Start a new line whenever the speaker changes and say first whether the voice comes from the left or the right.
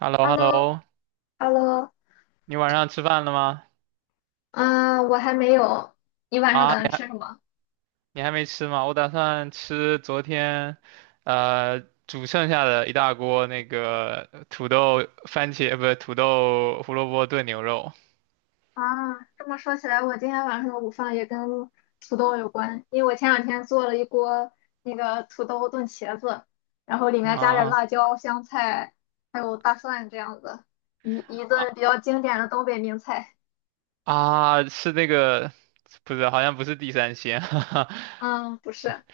right: h e l l o
left: h e
right: h
left: l
right: e
left: l
right: l l
left: o
right: o
left: h e l l o
right: 你晚上吃饭了吗？
left: 啊，我还没有。你晚上
right: 啊，
left: 打算
right: 你
left: 吃什
right: 还
left: 么？
right: 你还没吃吗？我打算吃昨天，呃，煮剩下的一大锅那个土豆番茄，不是土豆胡萝卜炖牛肉。
left: 啊，这么说起来，我今天晚上的午饭也跟土豆有关，因为我前两天做了一锅那个土豆炖茄子，然后里面加点
right: 啊
left: 辣椒、香菜，还有大蒜这样子，一一
right: 啊
left: 顿比较经典的东北名菜。
right: 啊！是那个，不是，好像不是地三鲜。哈哈，
left: 嗯，不是，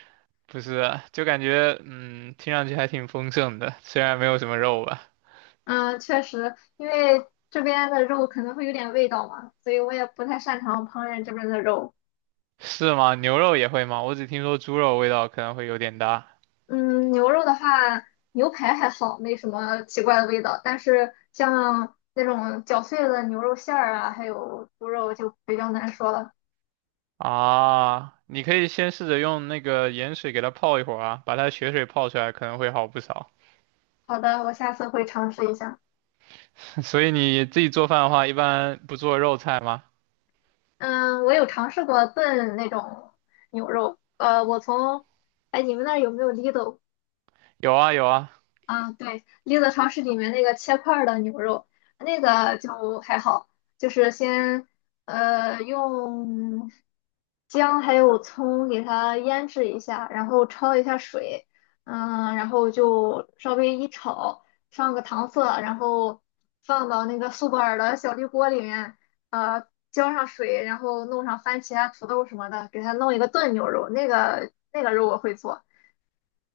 right: 不是，就感觉听上去还挺丰盛的，虽然没有什么肉吧。
left: 嗯，确实，因为这边的肉可能会有点味道嘛，所以我也不太擅长烹饪这边的肉。
right: 是吗？牛肉也会吗？我只听说猪肉味道可能会有点大。
left: 嗯，牛肉的话，牛排还好，没什么奇怪的味道。但是像那种绞碎的牛肉馅儿啊，还有猪肉就比较难说了。
right: 啊，你可以先试着用那个盐水给它泡一会儿啊，把它血水泡出来可能会好不少。
left: 好的，我下次会尝试一下。
right: 所以你自己做饭的话，一般不做肉菜吗？
left: 嗯，我有尝试过炖那种牛肉。我从，哎，你们那儿有没有 Lidl？
right: 有啊有啊，
left: 啊，对，绿色超市里面那个切块儿的牛肉，那个就还好，就是先用姜还有葱给它腌制一下，然后焯一下水，嗯，然后就稍微一炒，上个糖色，然后放到那个苏泊尔的小绿锅里面，浇上水，然后弄上番茄啊、土豆什么的，给它弄一个炖牛肉，那个肉我会做。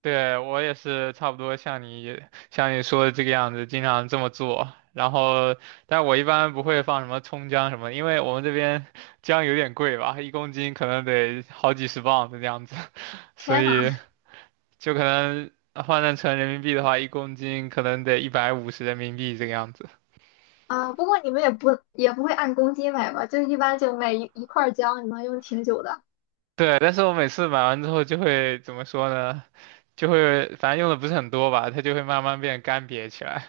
right: 对，我也是差不多像你说的这个样子，经常这么做。然后，但我一般不会放什么葱姜什么的，因为我们这边 姜有点贵吧，1公斤可能得好几十磅的这样子。所
left: 天呐！
right: 以就可能换算成人民币的话，一公斤可能得150人民币这个样子。
left: 啊，不过你们也不会按公斤买吧？就一般就买一块儿姜，你能用挺久的。
right: 对，但是我每次买完之后就会怎么说呢？就会反正用的不是很多吧，它就会慢慢变干瘪起来。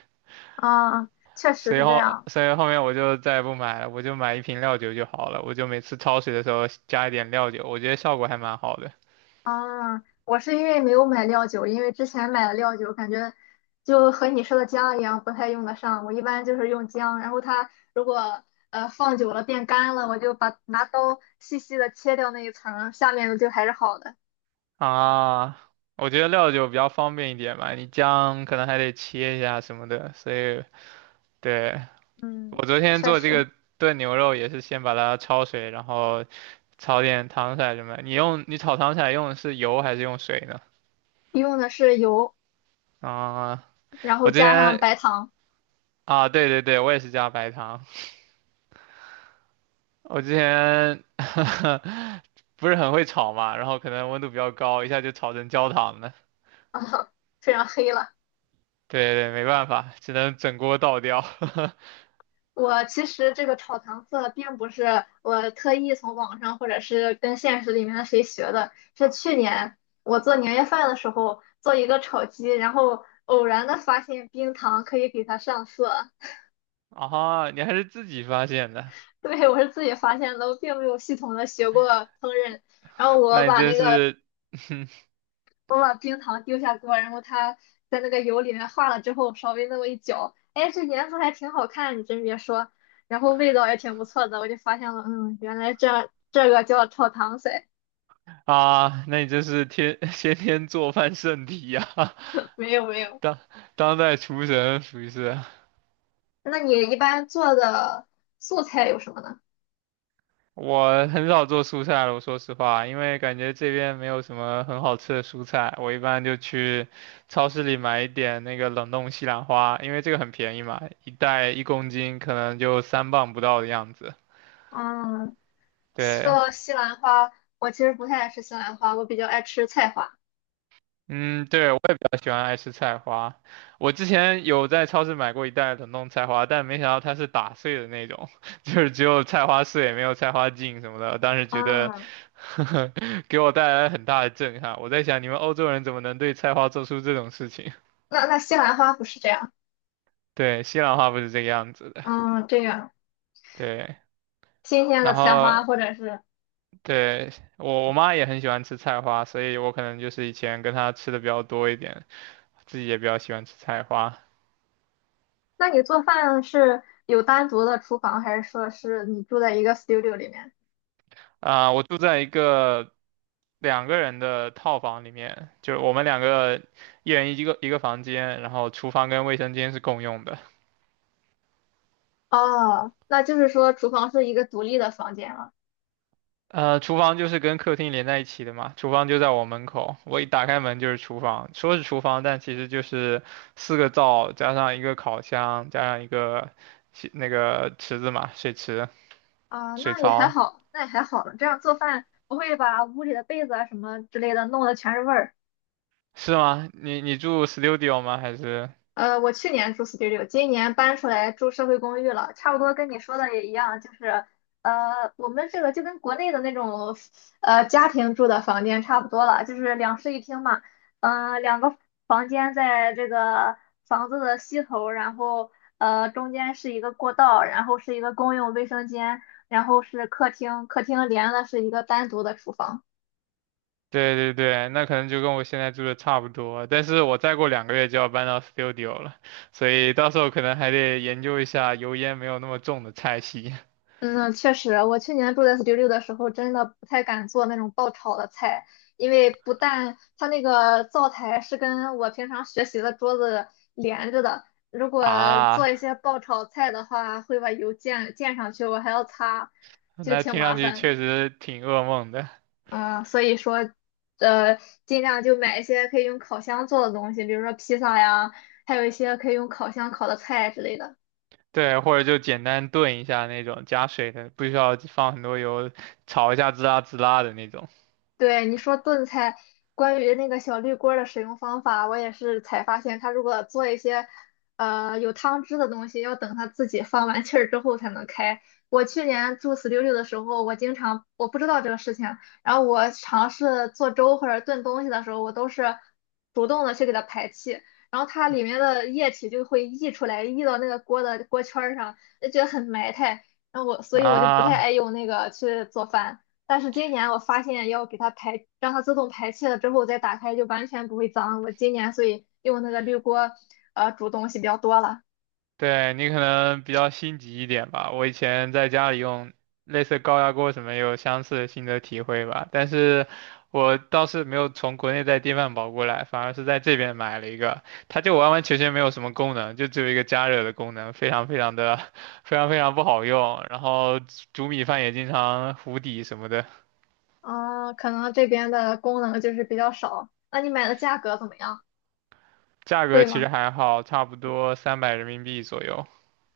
left: 啊，确实是这样。
right: 所以后面我就再也不买了，我就买一瓶料酒就好了。我就每次焯水的时候加一点料酒，我觉得效果还蛮好的。
left: 啊，我是因为没有买料酒，因为之前买的料酒，感觉就和你说的姜一样，不太用得上。我一般就是用姜，然后它如果放久了变干了，我就把拿刀细细的切掉那一层儿下面的就还是好的。
right: 啊。我觉得料酒比较方便一点嘛，你姜可能还得切一下什么的。所以，对，
left: 嗯，
right: 我昨天
left: 确
right: 做这
left: 实
right: 个炖牛肉也是先把它焯水，然后炒点糖色什么的。你用你炒糖色用的是油还是用水呢？
left: 用的是油，
right: 啊，
left: 然后
right: 我之
left: 加上
right: 前
left: 白糖，
right: 啊，对对对，我也是加白糖。我之前 不是很会炒嘛，然后可能温度比较高，一下就炒成焦糖了。
left: 非常黑了。
right: 对对，没办法，只能整锅倒掉。
left: 我其实这个炒糖色并不是我特意从网上或者是跟现实里面的谁学的，是去年我做年夜饭的时候做一个炒鸡，然后偶然的发现冰糖可以给它上色。
right: 啊，你还是自己发现的。
left: 对，我是自己发现的，我并没有系统的学过烹饪。然后我
right: 那你
left: 把
right: 真
left: 那个
right: 是
left: 我把冰糖丢下锅，然后它在那个油里面化了之后，稍微那么一搅，哎，这颜色还挺好看，你真别说，然后味道也挺不错的，我就发现了，嗯，原来这个叫炒糖色，
right: 啊，那你真是天 先天做饭圣体呀、
left: 没有没 有。
right: 当当代厨神属于是。
left: 那你一般做的素菜有什么呢？
right: 我很少做蔬菜了，我说实话，因为感觉这边没有什么很好吃的蔬菜，我一般就去超市里买一点那个冷冻西兰花，因为这个很便宜嘛，一袋一公斤可能就3磅不到的样子。
left: 嗯，说
right: 对，
left: 到西兰花，我其实不太爱吃西兰花，我比较爱吃菜花。
right: 嗯，对，我也比较喜欢爱吃菜花。我之前有在超市买过一袋冷冻菜花，但没想到它是打碎的那种，就是只有菜花碎，没有菜花茎什么的。当时觉得，
left: 嗯，
right: 给我带来很大的震撼。我在想，你们欧洲人怎么能对菜花做出这种事情？
left: 那那西兰花不是这样，
right: 对，西兰花不是这个样子的。
left: 嗯，这样
right: 对，
left: 新鲜的
right: 然
left: 菜
right: 后
left: 花或者是
right: 对，我妈也很喜欢吃菜花，所以我可能就是以前跟她吃的比较多一点，自己也比较喜欢吃菜花。
left: 那你做饭是有单独的厨房，还是说是你住在一个 studio 里面？
right: 啊、我住在一个两个人的套房里面，就是我们两个一人一个房间，然后厨房跟卫生间是共用的。
left: 哦，那就是说厨房是一个独立的房间了。
right: 呃，厨房就是跟客厅连在一起的嘛，厨房就在我门口，我一打开门就是厨房，说是厨房，但其实就是四个灶加上一个烤箱，加上一个洗那个池子嘛，水池、
left: 啊，
right: 水
left: 那也还
right: 槽，
left: 好，那也还好了。这样做饭不会把屋里的被子啊什么之类的弄得全是味儿。
right: 是吗？你住 studio 吗？还是？
left: 我去年住 studio，今年搬出来住社会公寓了，差不多跟你说的也一样，就是我们这个就跟国内的那种家庭住的房间差不多了，就是两室一厅嘛，两个房间在这个房子的西头，然后中间是一个过道，然后是一个公用卫生间，然后是客厅，客厅连的是一个单独的厨房。
right: 对对对，那可能就跟我现在住的差不多，但是我再过2个月就要搬到 studio 了，所以到时候可能还得研究一下油烟没有那么重的菜系。
left: 嗯，确实，我去年住在 studio 的时候，真的不太敢做那种爆炒的菜，因为不但它那个灶台是跟我平常学习的桌子连着的，如果 做一
right: 啊。
left: 些爆炒菜的话，会把油溅上去，我还要擦，就
right: 那
left: 挺
right: 听
left: 麻
right: 上去
left: 烦。
right: 确实挺噩梦的，
left: 啊、所以说，呃，尽量就买一些可以用烤箱做的东西，比如说披萨呀，还有一些可以用烤箱烤的菜之类的。
right: 对，或者就简单炖一下那种加水的，不需要放很多油，炒一下滋啦滋啦的那种。
left: 对，你说炖菜，关于那个小绿锅儿的使用方法，我也是才发现，它如果做一些有汤汁的东西，要等它自己放完气儿之后才能开。我去年住四六六的时候，我经常我不知道这个事情，然后我尝试做粥或者炖东西的时候，我都是主动的去给它排气，然后它里面的液体就会溢出来，溢到那个锅的锅圈儿上，就觉得很埋汰。然后我，所以我就不太爱
right: 啊。
left: 用那个去做饭。但是今年我发现要给它排，让它自动排气了之后再打开就完全不会脏。我今年所以用那个绿锅，煮东西比较多了。
right: 对，你可能比较心急一点吧。我以前在家里用类似高压锅什么，也有相似的心得体会吧。但是我倒是没有从国内带电饭煲过来，反而是在这边买了一个，它就完完全全没有什么功能，就只有一个加热的功能，非常非常的 非常非常不好用。然后煮米饭也经常糊底什么的，
left: 啊、可能这边的功能就是比较少。那你买的价格怎么样？
right: 价格
left: 贵
right: 其
left: 吗？
right: 实还好，差不多300人民币左右。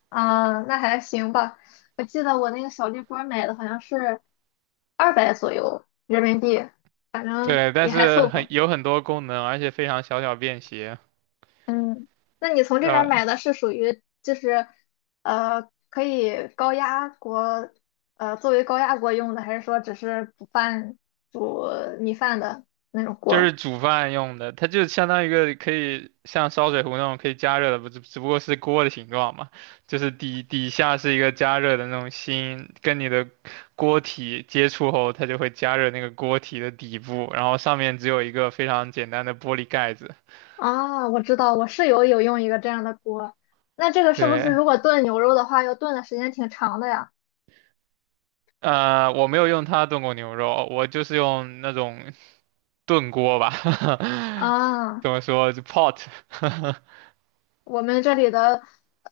left: 啊、那还行吧。我记得我那个小绿锅买的好像是200左右人民币，反正
right: 对，但
left: 也还
right: 是
left: 凑
right: 很
left: 合。
right: 有很多功能，而且非常小巧便携。
left: 嗯，那你从这边儿
right: 呃，
left: 买的是属于就是可以高压锅作为高压锅用的，还是说只是煮米饭的那种
right: 就是
left: 锅？
right: 煮饭用的，它就相当于一个可以像烧水壶那种可以加热的，不只不过是锅的形状嘛，就是底下是一个加热的那种芯，跟你的锅体接触后，它就会加热那个锅体的底部，然后上面只有一个非常简单的玻璃盖子。
left: 啊，我知道，我室友有用一个这样的锅。那这个是不是
right: 对，
left: 如果炖牛肉的话，要炖的时间挺长的呀？
right: 呃，我没有用它炖过牛肉，我就是用那种炖锅吧，怎
left: 啊。
right: 么说就 pot。
left: 我们这里的，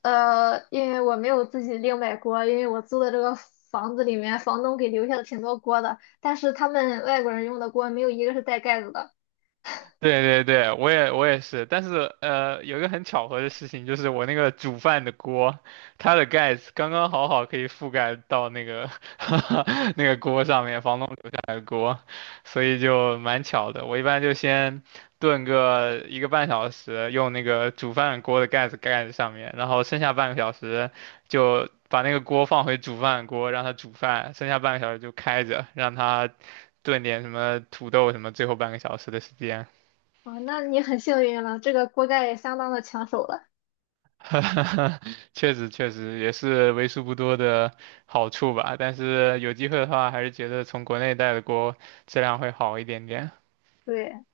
left: 因为我没有自己另买锅，因为我租的这个房子里面，房东给留下了挺多锅的，但是他们外国人用的锅没有一个是带盖子的。
right: 对对对，我也是，但是呃，有一个很巧合的事情，就是我那个煮饭的锅，它的盖子刚刚好可以覆盖到那个 那个锅上面，房东留下来的锅，所以就蛮巧的。我一般就先炖个1个半小时，用那个煮饭锅的盖子盖在上面，然后剩下半个小时就把那个锅放回煮饭锅，让它煮饭，剩下半个小时就开着，让它炖点什么土豆什么，最后半个小时的时间。
left: 啊，那你很幸运了，这个锅盖也相当的抢手了。
right: 确实也是为数不多的好处吧，但是有机会的话，还是觉得从国内带的锅质量会好一点点。
left: 对，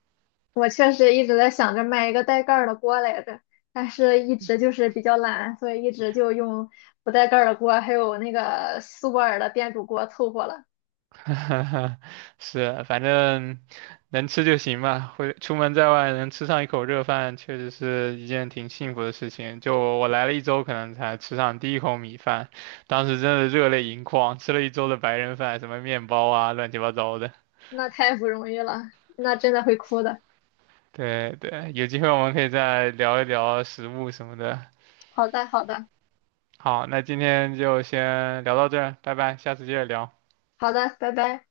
left: 我确实一直在想着买一个带盖儿的锅来着，但是一直就是比较懒，所以一直就用不带盖儿的锅，还有那个苏泊尔的电煮锅凑合了。
right: 是，反正能吃就行嘛。会出门在外能吃上一口热饭，确实是一件挺幸福的事情。就我来了一周，可能才吃上第一口米饭，当时真的热泪盈眶，吃了一周的白人饭，什么面包啊，乱七八糟的。
left: 那太不容易了，那真的会哭的。
right: 对对，有机会我们可以再聊一聊食物什么的。
left: 好的，好的，
right: 好，那今天就先聊到这儿，拜拜，下次接着聊。
left: 好的，拜拜。